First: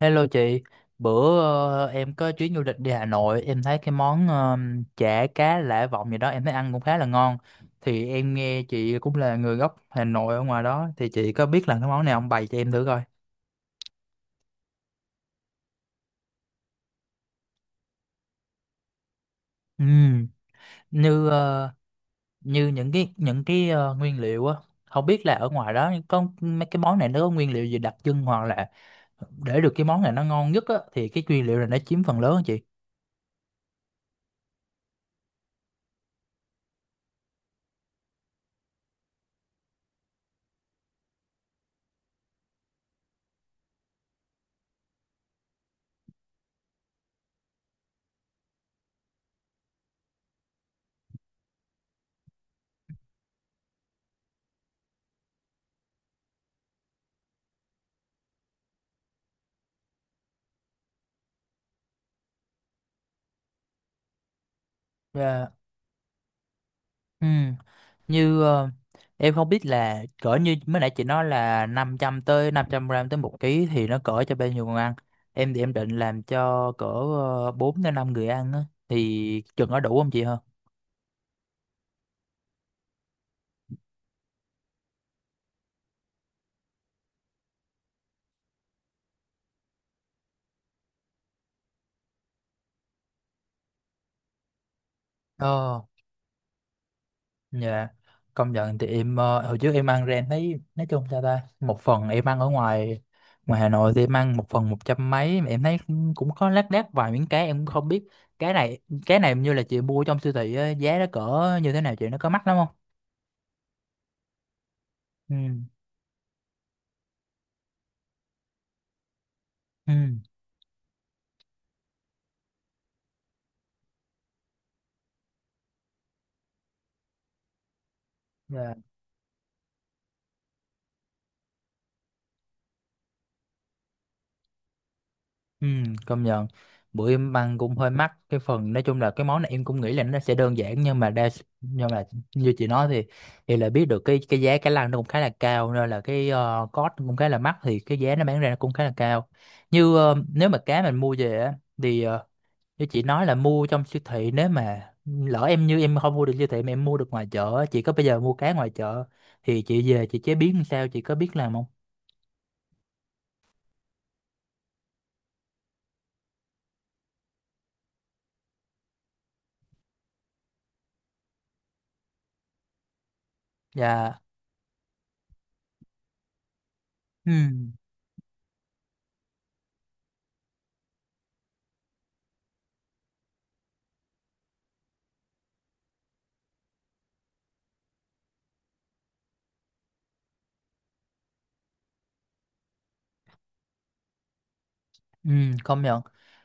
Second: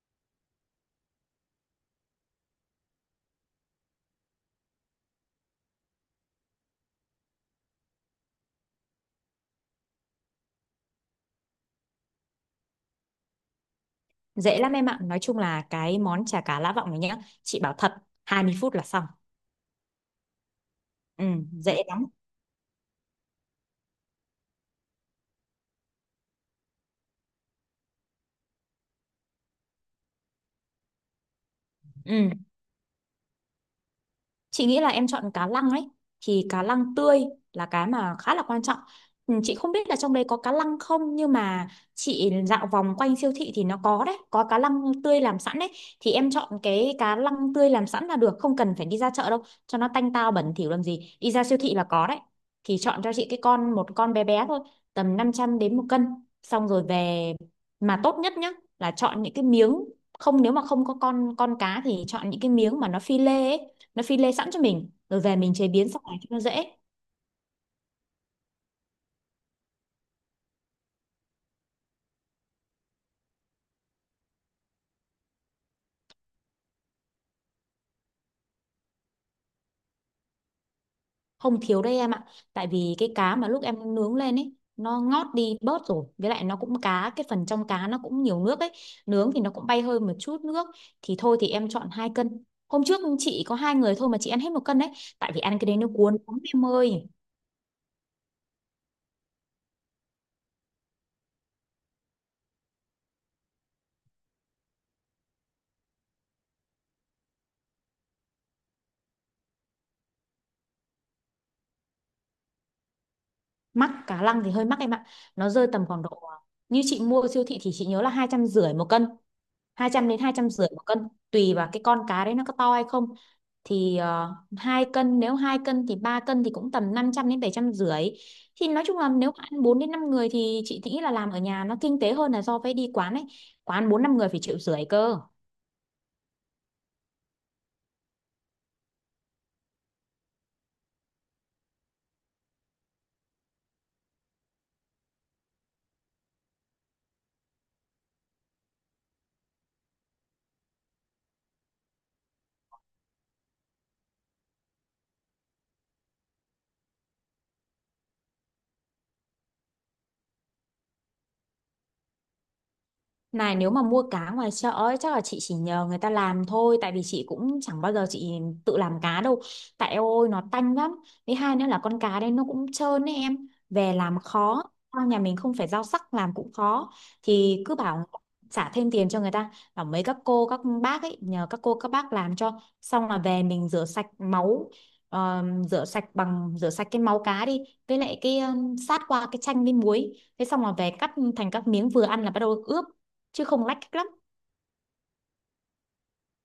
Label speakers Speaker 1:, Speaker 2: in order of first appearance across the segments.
Speaker 1: Hello chị, bữa em có chuyến du lịch đi Hà Nội, em thấy cái món chả cá Lã Vọng gì đó em thấy ăn cũng khá là ngon. Thì em nghe chị cũng là người gốc Hà Nội ở ngoài đó, thì chị có biết là cái món này không, bày cho em thử coi.
Speaker 2: Dễ lắm em ạ. Nói chung là cái món chả cá Lã Vọng này nhá, chị bảo thật, 20 phút là xong.
Speaker 1: Ừm,
Speaker 2: Ừ,
Speaker 1: Như
Speaker 2: dễ lắm.
Speaker 1: như những cái nguyên liệu á, không biết là ở ngoài đó có mấy cái món này nó có nguyên liệu gì đặc trưng hoặc là để được cái món này nó ngon nhất á thì cái nguyên liệu này nó chiếm phần
Speaker 2: Ừ,
Speaker 1: lớn á chị.
Speaker 2: chị nghĩ là em chọn cá lăng ấy, thì cá lăng tươi là cái mà khá là quan trọng. Ừ, chị không biết là trong đấy có cá lăng không, nhưng mà chị dạo vòng quanh siêu thị thì nó có đấy, có cá lăng tươi làm sẵn đấy, thì em chọn cái cá lăng tươi làm sẵn là được, không cần phải đi ra chợ đâu, cho nó tanh tao bẩn thỉu làm gì. Đi ra siêu thị là có đấy. Thì chọn cho chị cái con, một con bé bé thôi, tầm 500 g đến 1 cân. Xong rồi về, mà tốt nhất nhá là chọn những cái miếng, không, nếu mà không có con cá thì chọn những cái miếng mà nó phi lê ấy, nó phi lê sẵn cho mình rồi về
Speaker 1: Dạ.
Speaker 2: mình chế biến sau này cho nó dễ.
Speaker 1: Ừ. như ờ, em không biết là cỡ như mới nãy chị nói là 500 tới 500 gram tới 1 ký thì nó cỡ cho bao nhiêu người ăn. Em thì em định làm cho cỡ 4 đến 5 người ăn á, thì chừng có đủ không chị hả?
Speaker 2: Không thiếu đây em ạ, tại vì cái cá mà lúc em nướng lên ấy nó ngót đi bớt rồi, với lại nó cũng cá, cái phần trong cá nó cũng nhiều nước ấy, nướng thì nó cũng bay hơi một chút nước. Thì thôi thì em chọn 2 cân, hôm trước chị có hai người thôi mà chị ăn hết 1 cân đấy, tại vì ăn cái đấy
Speaker 1: Ờ,
Speaker 2: nó cuốn lắm em ơi.
Speaker 1: dạ. Công nhận. Thì em hồi trước em ăn ra em thấy nói chung sao ta, một phần em ăn ở ngoài ngoài Hà Nội thì em ăn một phần 100 mấy mà em thấy cũng cũng có lác đác vài miếng cá em cũng không biết. Cái này cái này như là chị mua trong siêu thị á, giá nó cỡ như thế nào chị, nó có mắc lắm không?
Speaker 2: Mắc, cá lăng thì hơi mắc em ạ,
Speaker 1: Ừ.
Speaker 2: nó rơi tầm khoảng độ, như chị mua ở siêu thị thì chị nhớ là 250 nghìn một cân, hai
Speaker 1: Ừ.
Speaker 2: trăm đến hai trăm rưỡi một cân tùy vào cái con cá đấy nó có to hay không. Thì 2 cân, nếu 2 cân thì 3 cân thì cũng tầm 500 đến 750 nghìn. Thì
Speaker 1: Dạ.
Speaker 2: nói chung là nếu mà ăn 4 đến 5 người thì chị nghĩ là làm ở nhà nó kinh tế hơn là so với đi quán ấy, quán 4-5 người phải 1,5 triệu cơ.
Speaker 1: Ừ, công nhận. Bữa em ăn cũng hơi mắc, cái phần nói chung là cái món này em cũng nghĩ là nó sẽ đơn giản nhưng mà đa- nhưng mà như chị nói thì là biết được cái giá cá lăng nó cũng khá là cao, nên là cái cost cũng khá là mắc thì cái giá nó bán ra nó cũng khá là cao. Nếu mà cá mình mua về á thì như chị nói là mua trong siêu thị, nếu mà lỡ em em không mua được siêu thị mà em mua được ngoài chợ á, chị có bây giờ mua cá ngoài chợ thì chị về chị chế biến làm sao, chị có biết làm không?
Speaker 2: Này, nếu mà mua cá ngoài chợ ấy, chắc là chị chỉ nhờ người ta làm thôi, tại vì chị cũng chẳng bao giờ chị tự làm cá đâu, tại eo ôi nó tanh lắm, với hai nữa là con cá đây nó cũng trơn ấy, em về làm
Speaker 1: Dạ.
Speaker 2: khó. Sao nhà mình không phải rau sắc làm cũng khó,
Speaker 1: Ừ.
Speaker 2: thì cứ bảo trả thêm tiền cho người ta, bảo mấy các cô các bác ấy, nhờ các cô các bác làm cho, xong là về mình rửa sạch máu, ờ, rửa sạch, bằng rửa sạch cái máu cá đi, với lại cái sát qua cái chanh với muối, thế xong là về cắt thành các miếng vừa ăn là bắt đầu ướp, chứ không lách cách lắm.
Speaker 1: Ừ, công nhận.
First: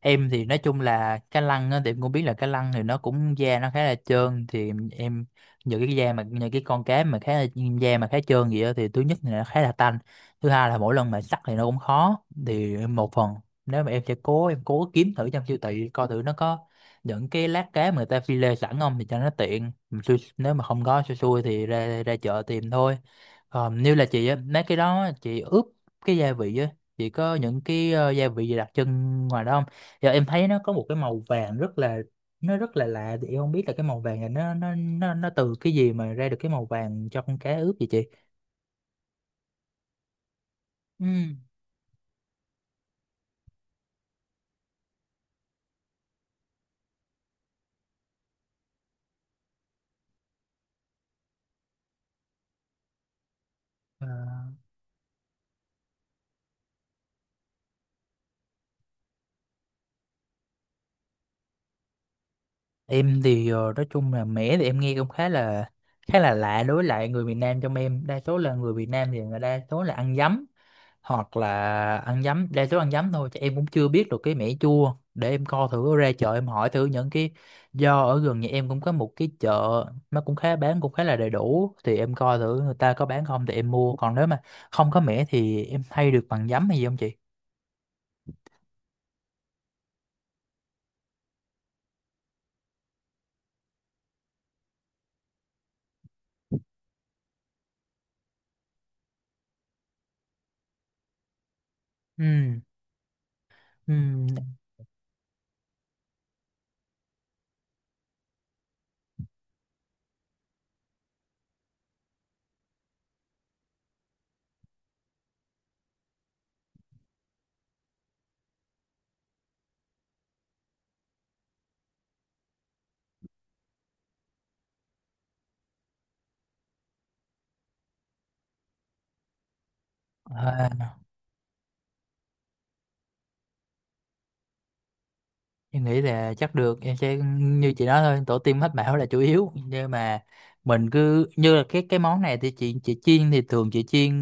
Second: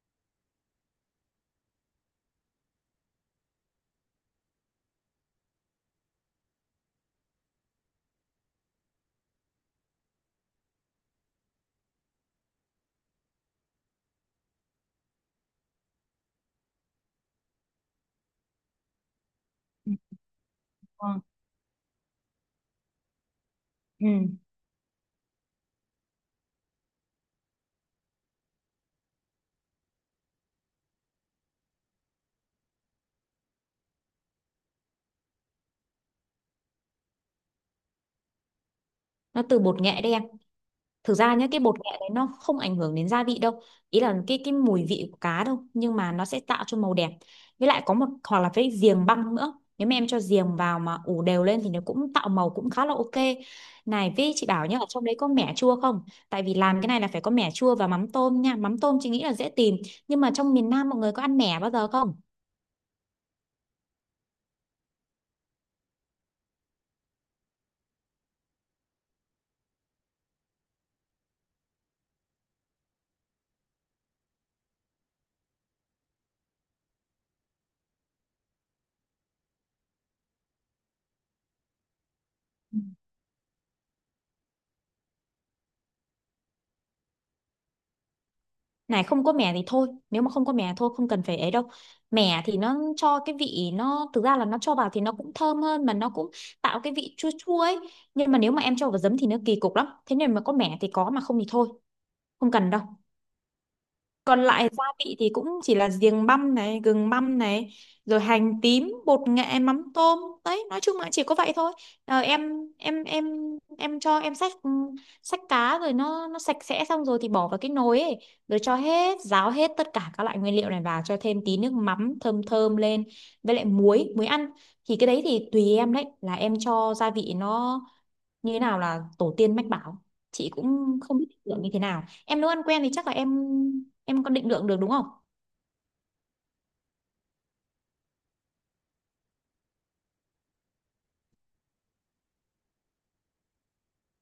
Speaker 1: Em thì nói chung là cá lăng á, thì em cũng biết là cá lăng thì nó cũng da nó khá là trơn thì những cái da mà những cái con cá mà khá là da mà khá trơn gì đó thì thứ nhất là nó khá là tanh, thứ hai là mỗi lần mà sắc thì nó cũng khó. Thì em một phần nếu mà em sẽ cố, em cố kiếm thử trong siêu thị coi thử nó có những cái lát cá mà người ta phi lê sẵn không, thì cho nó tiện.
Speaker 2: Ừ.
Speaker 1: Mà nếu mà không có
Speaker 2: Ờ.
Speaker 1: xui xui thì ra ra chợ tìm thôi. Còn như là chị
Speaker 2: Ừ.
Speaker 1: á, mấy cái đó chị ướp cái gia vị á, chị có những cái gia vị gì đặc trưng ngoài đó không? Giờ em thấy nó có một cái màu vàng rất là, nó rất là lạ, thì em không biết là cái màu vàng này nó từ cái gì mà ra được cái màu vàng cho con cá ướp vậy chị?
Speaker 2: Nó từ bột nghệ đen.
Speaker 1: Ừ.
Speaker 2: Thực ra nhá, cái bột nghệ đấy nó không ảnh hưởng đến gia vị đâu, ý là cái mùi vị của cá đâu, nhưng mà nó sẽ tạo cho màu đẹp. Với lại có một, hoặc là với giềng băng nữa, nếu mà em cho giềng vào mà ủ đều lên thì nó cũng tạo màu cũng khá là ok.
Speaker 1: Ờ,
Speaker 2: Này, với chị bảo nhá, ở trong đấy có mẻ chua không, tại vì làm cái này là phải có mẻ chua và mắm tôm nha, mắm tôm chị nghĩ là dễ tìm, nhưng mà trong miền Nam mọi người có ăn mẻ bao giờ không.
Speaker 1: em thì nói chung là mẻ thì em nghe cũng khá là lạ đối với lại người miền Nam, trong em đa số là người Việt Nam thì người đa số là ăn giấm, hoặc là ăn giấm đa số ăn giấm thôi, chứ em cũng chưa biết được cái mẻ chua, để em co thử ra chợ em hỏi thử. Những cái do ở gần nhà em cũng có một cái chợ, nó cũng khá bán cũng khá là đầy đủ thì em coi thử người ta có bán không thì em mua, còn nếu mà không có mẻ thì em thay được bằng giấm hay gì không chị?
Speaker 2: Này, không có mè thì thôi, nếu mà không có mè thôi, không cần phải ấy đâu. Mè thì nó cho cái vị, nó thực ra là nó cho vào thì nó cũng thơm hơn, mà nó cũng tạo cái vị chua chua ấy, nhưng mà nếu mà em cho vào giấm thì nó kỳ cục lắm, thế nên mà có mè thì có, mà không thì thôi, không
Speaker 1: Ừ.
Speaker 2: cần đâu. Còn lại gia vị thì cũng chỉ là giềng băm này, gừng băm này, rồi hành tím, bột nghệ, mắm tôm, đấy, nói chung là chỉ có vậy thôi. Ờ, em em em em cho em xách cá rồi, nó sạch sẽ xong rồi thì bỏ vào cái nồi ấy, rồi cho hết ráo hết tất cả các loại nguyên liệu này vào, cho thêm tí nước mắm thơm thơm lên, với lại muối muối ăn. Thì cái đấy thì tùy em đấy, là em cho gia vị nó như thế nào là tổ tiên mách bảo, chị
Speaker 1: Ừ.
Speaker 2: cũng không biết định lượng như thế nào, em nấu ăn quen thì chắc là em có định lượng được đúng không.
Speaker 1: Em nghĩ là chắc được, em sẽ như chị nói thôi, tổ tiên mách bảo là chủ yếu, nhưng mà mình cứ như là cái món này thì chị chiên thì thường chị chiên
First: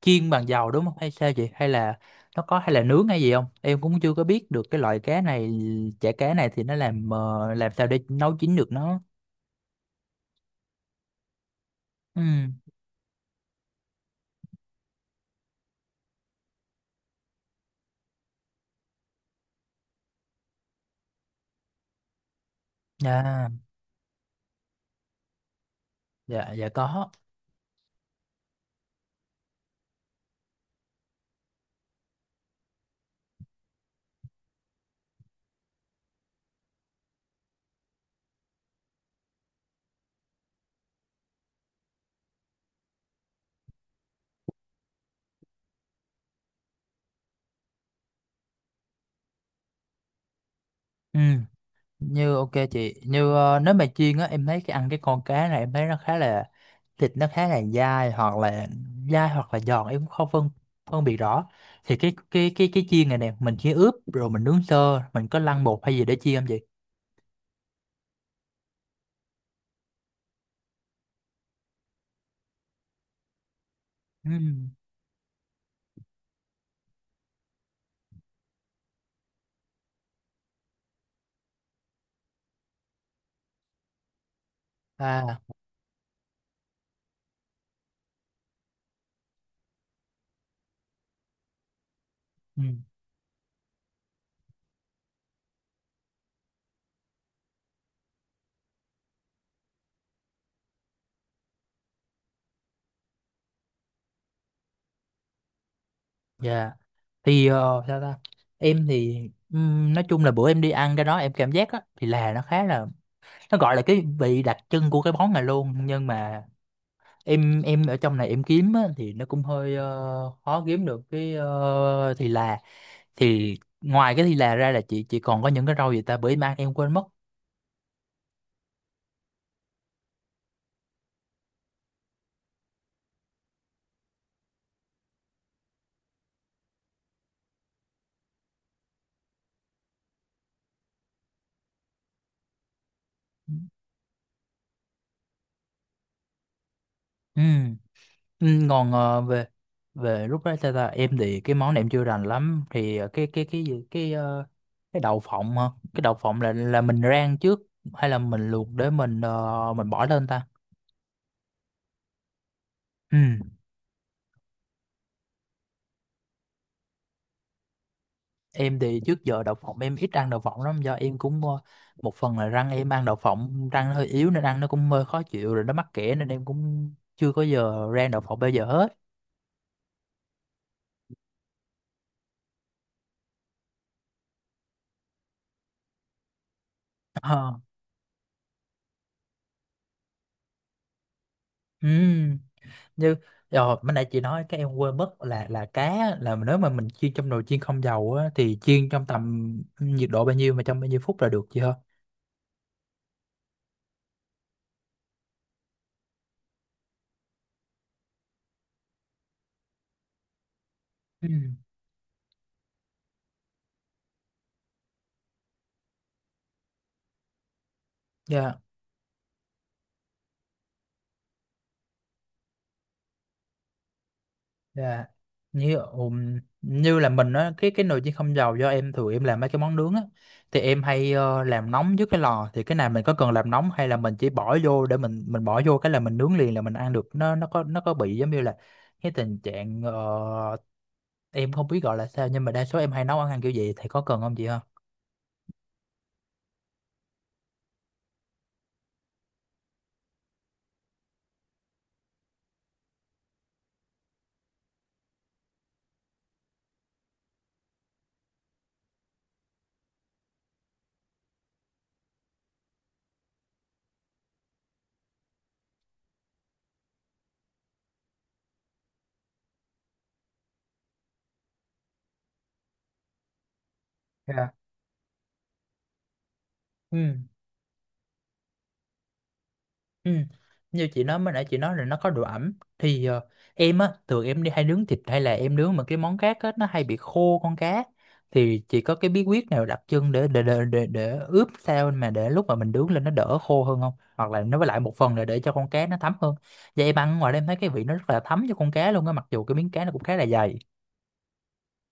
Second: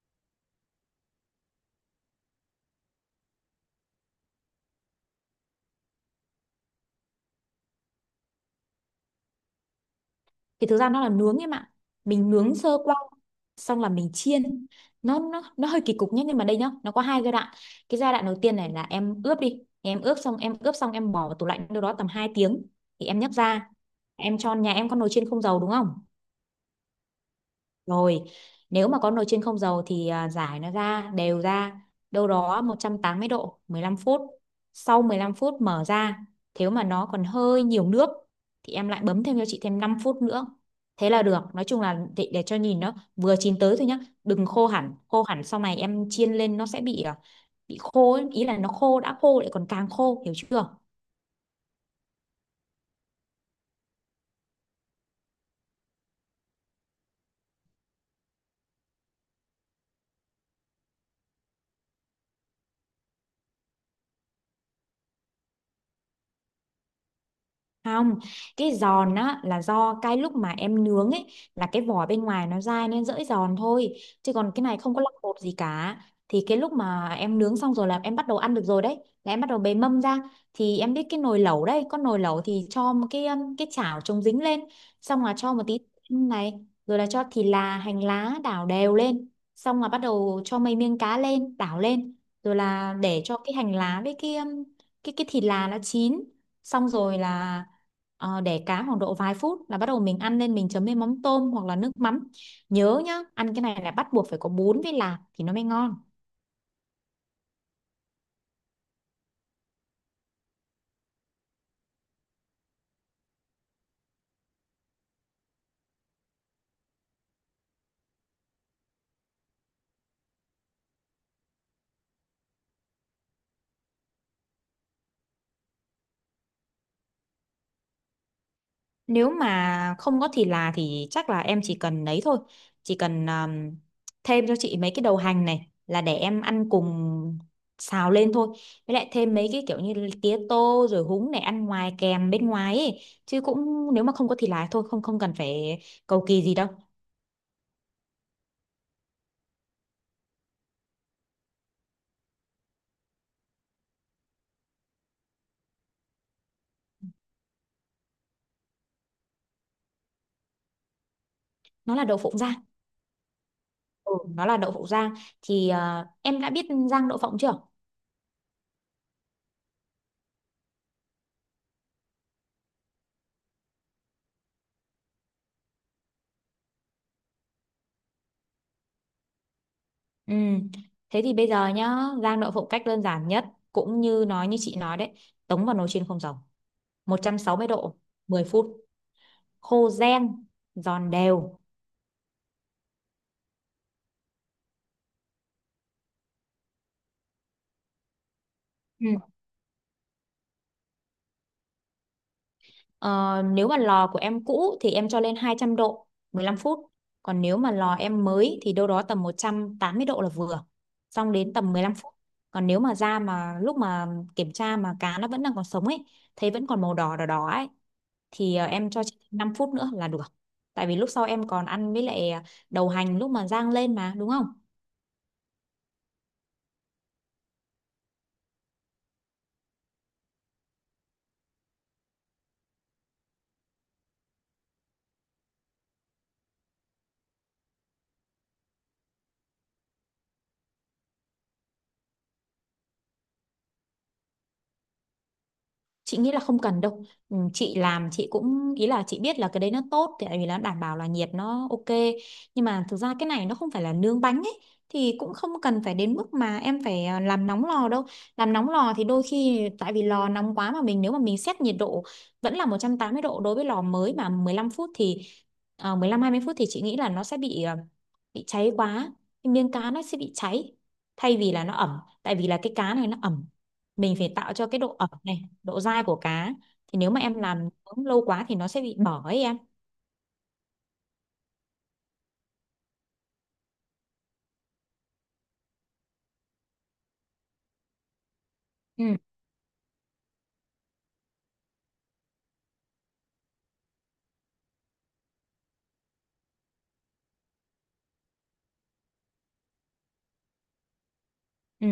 Speaker 1: chiên bằng dầu đúng không hay sao chị, hay là nó có hay là nướng hay gì không, em cũng chưa có biết được cái loại cá này, chả cá này thì nó làm làm sao để nấu chín được nó.
Speaker 2: Thì thực ra nó là nướng em ạ,
Speaker 1: Ừ.
Speaker 2: mình nướng sơ qua xong là mình chiên, nó hơi kỳ cục nhé, nhưng mà đây nhá, nó có 2 giai đoạn. Cái giai đoạn đầu tiên này là em ướp đi, em ướp xong em bỏ vào tủ lạnh đâu đó tầm 2 tiếng thì em nhấc
Speaker 1: Dạ.
Speaker 2: ra, em cho, nhà em có nồi chiên không dầu đúng không.
Speaker 1: Dạ có.
Speaker 2: Rồi, nếu mà có nồi chiên không dầu thì rải nó ra, đều ra, đâu đó 180 độ, 15 phút. Sau 15 phút mở ra, nếu mà nó còn hơi nhiều nước thì em lại bấm thêm cho chị thêm 5 phút nữa. Thế là được, nói chung là để cho nhìn nó vừa chín tới thôi nhá, đừng khô hẳn, khô hẳn sau này em chiên lên nó sẽ bị bị khô ấy. Ý là nó khô, đã khô lại còn càng khô, hiểu chưa?
Speaker 1: Ừ. Ok chị. Nếu mà chiên á em thấy cái ăn cái con cá này em thấy nó khá là, thịt nó khá là dai hoặc là dai hoặc là giòn em cũng không phân phân biệt rõ. Thì cái chiên này nè, mình chỉ ướp rồi mình nướng sơ, mình có lăn bột hay gì để chiên không chị?
Speaker 2: Không, cái giòn á là do cái lúc mà em nướng ấy, là cái vỏ bên ngoài nó dai nên dễ giòn thôi. Chứ còn cái
Speaker 1: Ừm,
Speaker 2: này không có lọc bột gì cả. Thì cái lúc mà em nướng xong rồi là em bắt đầu ăn được rồi đấy. Là em bắt đầu bề mâm ra. Thì em biết cái nồi lẩu đấy, có nồi lẩu thì cho một cái chảo chống dính lên. Xong là
Speaker 1: À.
Speaker 2: cho một tí này, rồi là cho thịt là hành lá đảo đều lên. Xong là bắt đầu cho mấy miếng cá lên, đảo lên. Rồi
Speaker 1: ừm,
Speaker 2: là để cho cái hành lá với cái thịt là nó chín xong rồi là, để cá khoảng độ vài phút là bắt đầu mình ăn lên, mình chấm với mắm tôm hoặc là nước mắm. Nhớ nhá, ăn cái này là bắt buộc phải có bún với lạc thì nó mới ngon.
Speaker 1: dạ. Thì sao ta em thì nói chung là bữa em đi ăn cái đó em cảm giác á thì là nó khá là, nó gọi là cái vị đặc trưng của cái món này luôn, nhưng mà em ở trong này em kiếm á, thì nó cũng hơi khó kiếm được cái thì là. thì Ngoài cái thì là ra là chị còn có những cái rau gì ta, bởi mang em quên mất.
Speaker 2: Nếu mà không có thịt là thì chắc là em chỉ cần lấy thôi, chỉ cần thêm cho chị mấy cái đầu hành này là để em ăn cùng, xào lên thôi, với lại thêm mấy cái kiểu như tía tô rồi húng để ăn ngoài kèm bên ngoài ấy. Chứ cũng nếu mà không có thịt là thôi, không không cần phải cầu kỳ gì đâu.
Speaker 1: Ừ. Ừ, còn về về lúc đó ta, em thì cái món này em chưa rành lắm thì cái gì cái cái đậu phộng hả? Cái đậu phộng là mình rang trước hay là mình luộc để mình mình bỏ lên ta?
Speaker 2: Nó là đậu phộng rang.
Speaker 1: Ừ.
Speaker 2: Ừ, nó là đậu phộng rang, thì em đã biết rang đậu phộng chưa?
Speaker 1: Em thì trước giờ đậu phộng em ít ăn đậu phộng lắm do em cũng một phần là răng em ăn đậu phộng, răng nó hơi yếu nên ăn nó cũng hơi khó chịu, rồi nó mắc kẽ nên em cũng chưa có giờ rang đậu phộng bao giờ hết.
Speaker 2: Ừ. Thế thì bây giờ nhá, rang đậu phộng cách đơn giản nhất, cũng như nói như chị nói đấy, tống vào nồi chiên không dầu, một trăm
Speaker 1: Ờ.
Speaker 2: sáu mươi độ, 10 phút, khô ren, giòn đều.
Speaker 1: Ừ. như Rồi bữa nãy chị nói cái em quên mất là cá, là nếu mà mình chiên trong nồi chiên không dầu á thì chiên trong
Speaker 2: Ừ.
Speaker 1: tầm nhiệt độ bao nhiêu mà trong bao nhiêu phút là được chị hả?
Speaker 2: Ờ, nếu mà lò của em cũ thì em cho lên 200 độ, 15 phút. Còn nếu mà lò em mới thì đâu đó tầm 180 độ là vừa.
Speaker 1: Ừ.
Speaker 2: Xong đến tầm 15 phút. Còn nếu mà da mà lúc mà kiểm tra mà cá nó vẫn đang còn sống ấy, thấy vẫn còn màu đỏ đỏ đỏ ấy, thì
Speaker 1: Dạ,
Speaker 2: em cho chị 5 phút nữa là được, tại vì lúc sau em còn ăn với lại đầu hành lúc mà rang lên mà đúng không.
Speaker 1: dạ. Như Như là mình á cái nồi chiên không dầu do em thường em làm mấy cái món nướng á thì em hay làm nóng trước cái lò, thì cái này mình có cần làm nóng hay là mình chỉ bỏ vô để mình bỏ vô cái là mình nướng liền là mình ăn được, nó có có bị giống như là cái tình trạng em không biết gọi là sao, nhưng mà đa số em hay nấu ăn ăn kiểu vậy thì có cần không chị ha?
Speaker 2: Chị nghĩ là không cần đâu. Ừ, chị làm chị cũng, ý là chị biết là cái đấy nó tốt, thì tại vì nó đảm bảo là nhiệt nó ok, nhưng mà thực ra cái này nó không phải là nướng bánh ấy, thì cũng không cần phải đến mức mà em phải làm nóng lò đâu. Làm nóng lò thì đôi khi tại vì lò nóng quá, mà mình, nếu mà mình xét nhiệt độ vẫn là 180 độ đối với lò mới mà 15 phút, thì 15-20 phút thì chị nghĩ là nó sẽ bị bị cháy quá, cái miếng cá nó sẽ bị cháy, thay vì là nó ẩm, tại vì là cái cá này nó ẩm, mình phải
Speaker 1: Dạ.
Speaker 2: tạo cho cái độ ẩm này, độ dai của cá. Thì
Speaker 1: Ừ,
Speaker 2: nếu mà em làm nướng lâu quá thì nó sẽ bị bở ấy em.
Speaker 1: ừ. Như chị nói, mới nãy chị nói là nó có độ ẩm thì em á thường em đi hay nướng thịt hay là em nướng mà cái món cá á nó hay bị khô con cá, thì chị có cái
Speaker 2: Ừ.
Speaker 1: bí quyết nào đặc trưng để ướp sao mà để lúc mà mình nướng lên nó đỡ khô hơn không, hoặc là nó với lại một phần là để cho con cá nó thấm hơn. Vậy em ăn ngoài đây em thấy cái vị nó rất là thấm cho con cá luôn á mặc dù cái miếng cá nó cũng khá là dày.
Speaker 2: Ừ.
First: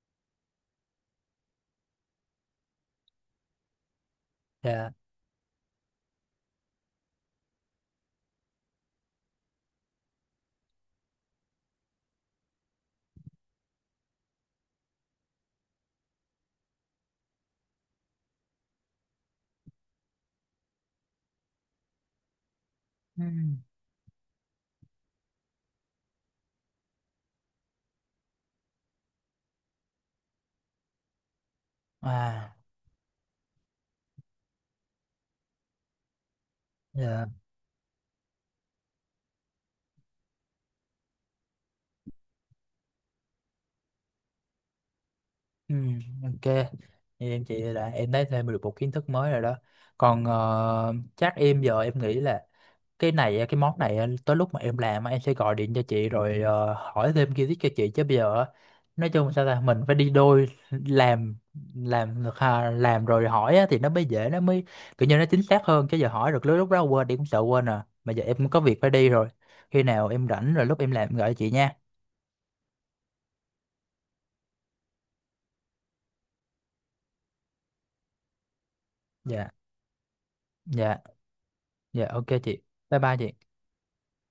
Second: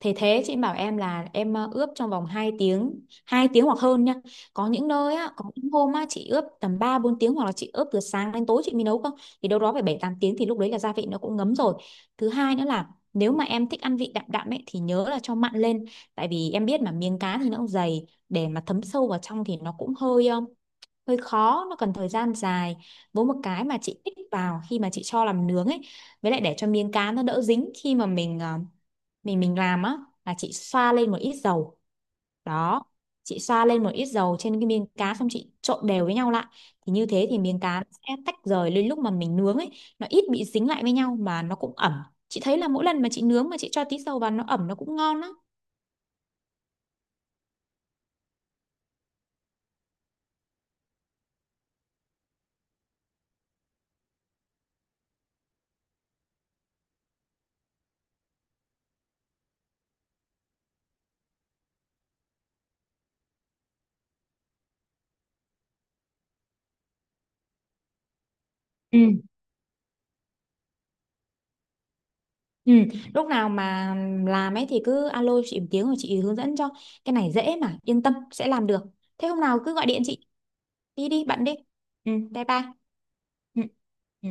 Speaker 2: Thế thế chị bảo em là em ướp trong vòng 2 tiếng, 2 tiếng hoặc hơn nha, có những
Speaker 1: Dạ.
Speaker 2: nơi á, có những hôm á chị ướp tầm 3-4 tiếng, hoặc là chị ướp từ sáng đến tối chị mới nấu cơ. Thì đâu đó phải 7-8 tiếng thì lúc đấy là gia vị nó cũng ngấm rồi. Thứ 2 nữa là nếu mà em thích ăn vị đậm đậm ấy thì nhớ là cho mặn lên, tại vì em biết mà miếng cá thì nó cũng dày, để mà thấm sâu vào trong thì nó cũng hơi hơi khó, nó cần thời gian dài.
Speaker 1: Ừ.
Speaker 2: Với một cái mà chị tích vào khi mà chị cho làm nướng ấy, với lại để cho miếng cá nó đỡ dính khi mà mình làm á, là chị xoa lên một ít dầu,
Speaker 1: À.
Speaker 2: đó, chị xoa lên một ít dầu trên cái miếng cá xong chị trộn đều với nhau lại, thì như thế
Speaker 1: Dạ.
Speaker 2: thì miếng cá nó sẽ tách rời lên lúc mà mình nướng ấy, nó ít bị dính lại với nhau mà nó cũng ẩm. Chị thấy là mỗi lần mà chị nướng mà chị cho tí dầu vào nó ẩm, nó cũng ngon á.
Speaker 1: Ừ, ok. Vậy em chị là em thấy thêm được một kiến thức mới rồi đó. Còn chắc em giờ em nghĩ là cái này á, cái món này á, tới lúc mà em làm á, em sẽ gọi điện cho chị rồi hỏi thêm kiến thức cho chị, chứ bây giờ á nói chung sao ta, mình phải đi đôi làm được ha, làm rồi hỏi á thì nó mới dễ, nó mới kiểu như nó chính xác hơn, chứ giờ hỏi được lúc lúc đó quên đi cũng sợ quên. À mà giờ em cũng có việc phải
Speaker 2: Ừ.
Speaker 1: đi rồi. Khi nào em rảnh rồi lúc em làm em gọi cho chị nha.
Speaker 2: Ừ, lúc nào mà làm ấy thì cứ alo chị một tiếng rồi chị hướng dẫn cho. Cái này dễ mà, yên tâm sẽ làm được. Thế hôm
Speaker 1: Dạ.
Speaker 2: nào cứ gọi điện chị,
Speaker 1: dạ
Speaker 2: đi đi bạn đi.
Speaker 1: dạ
Speaker 2: Ừ,
Speaker 1: ok
Speaker 2: bye
Speaker 1: chị.
Speaker 2: bye.
Speaker 1: Bye bye chị.
Speaker 2: Ừ. Ừ.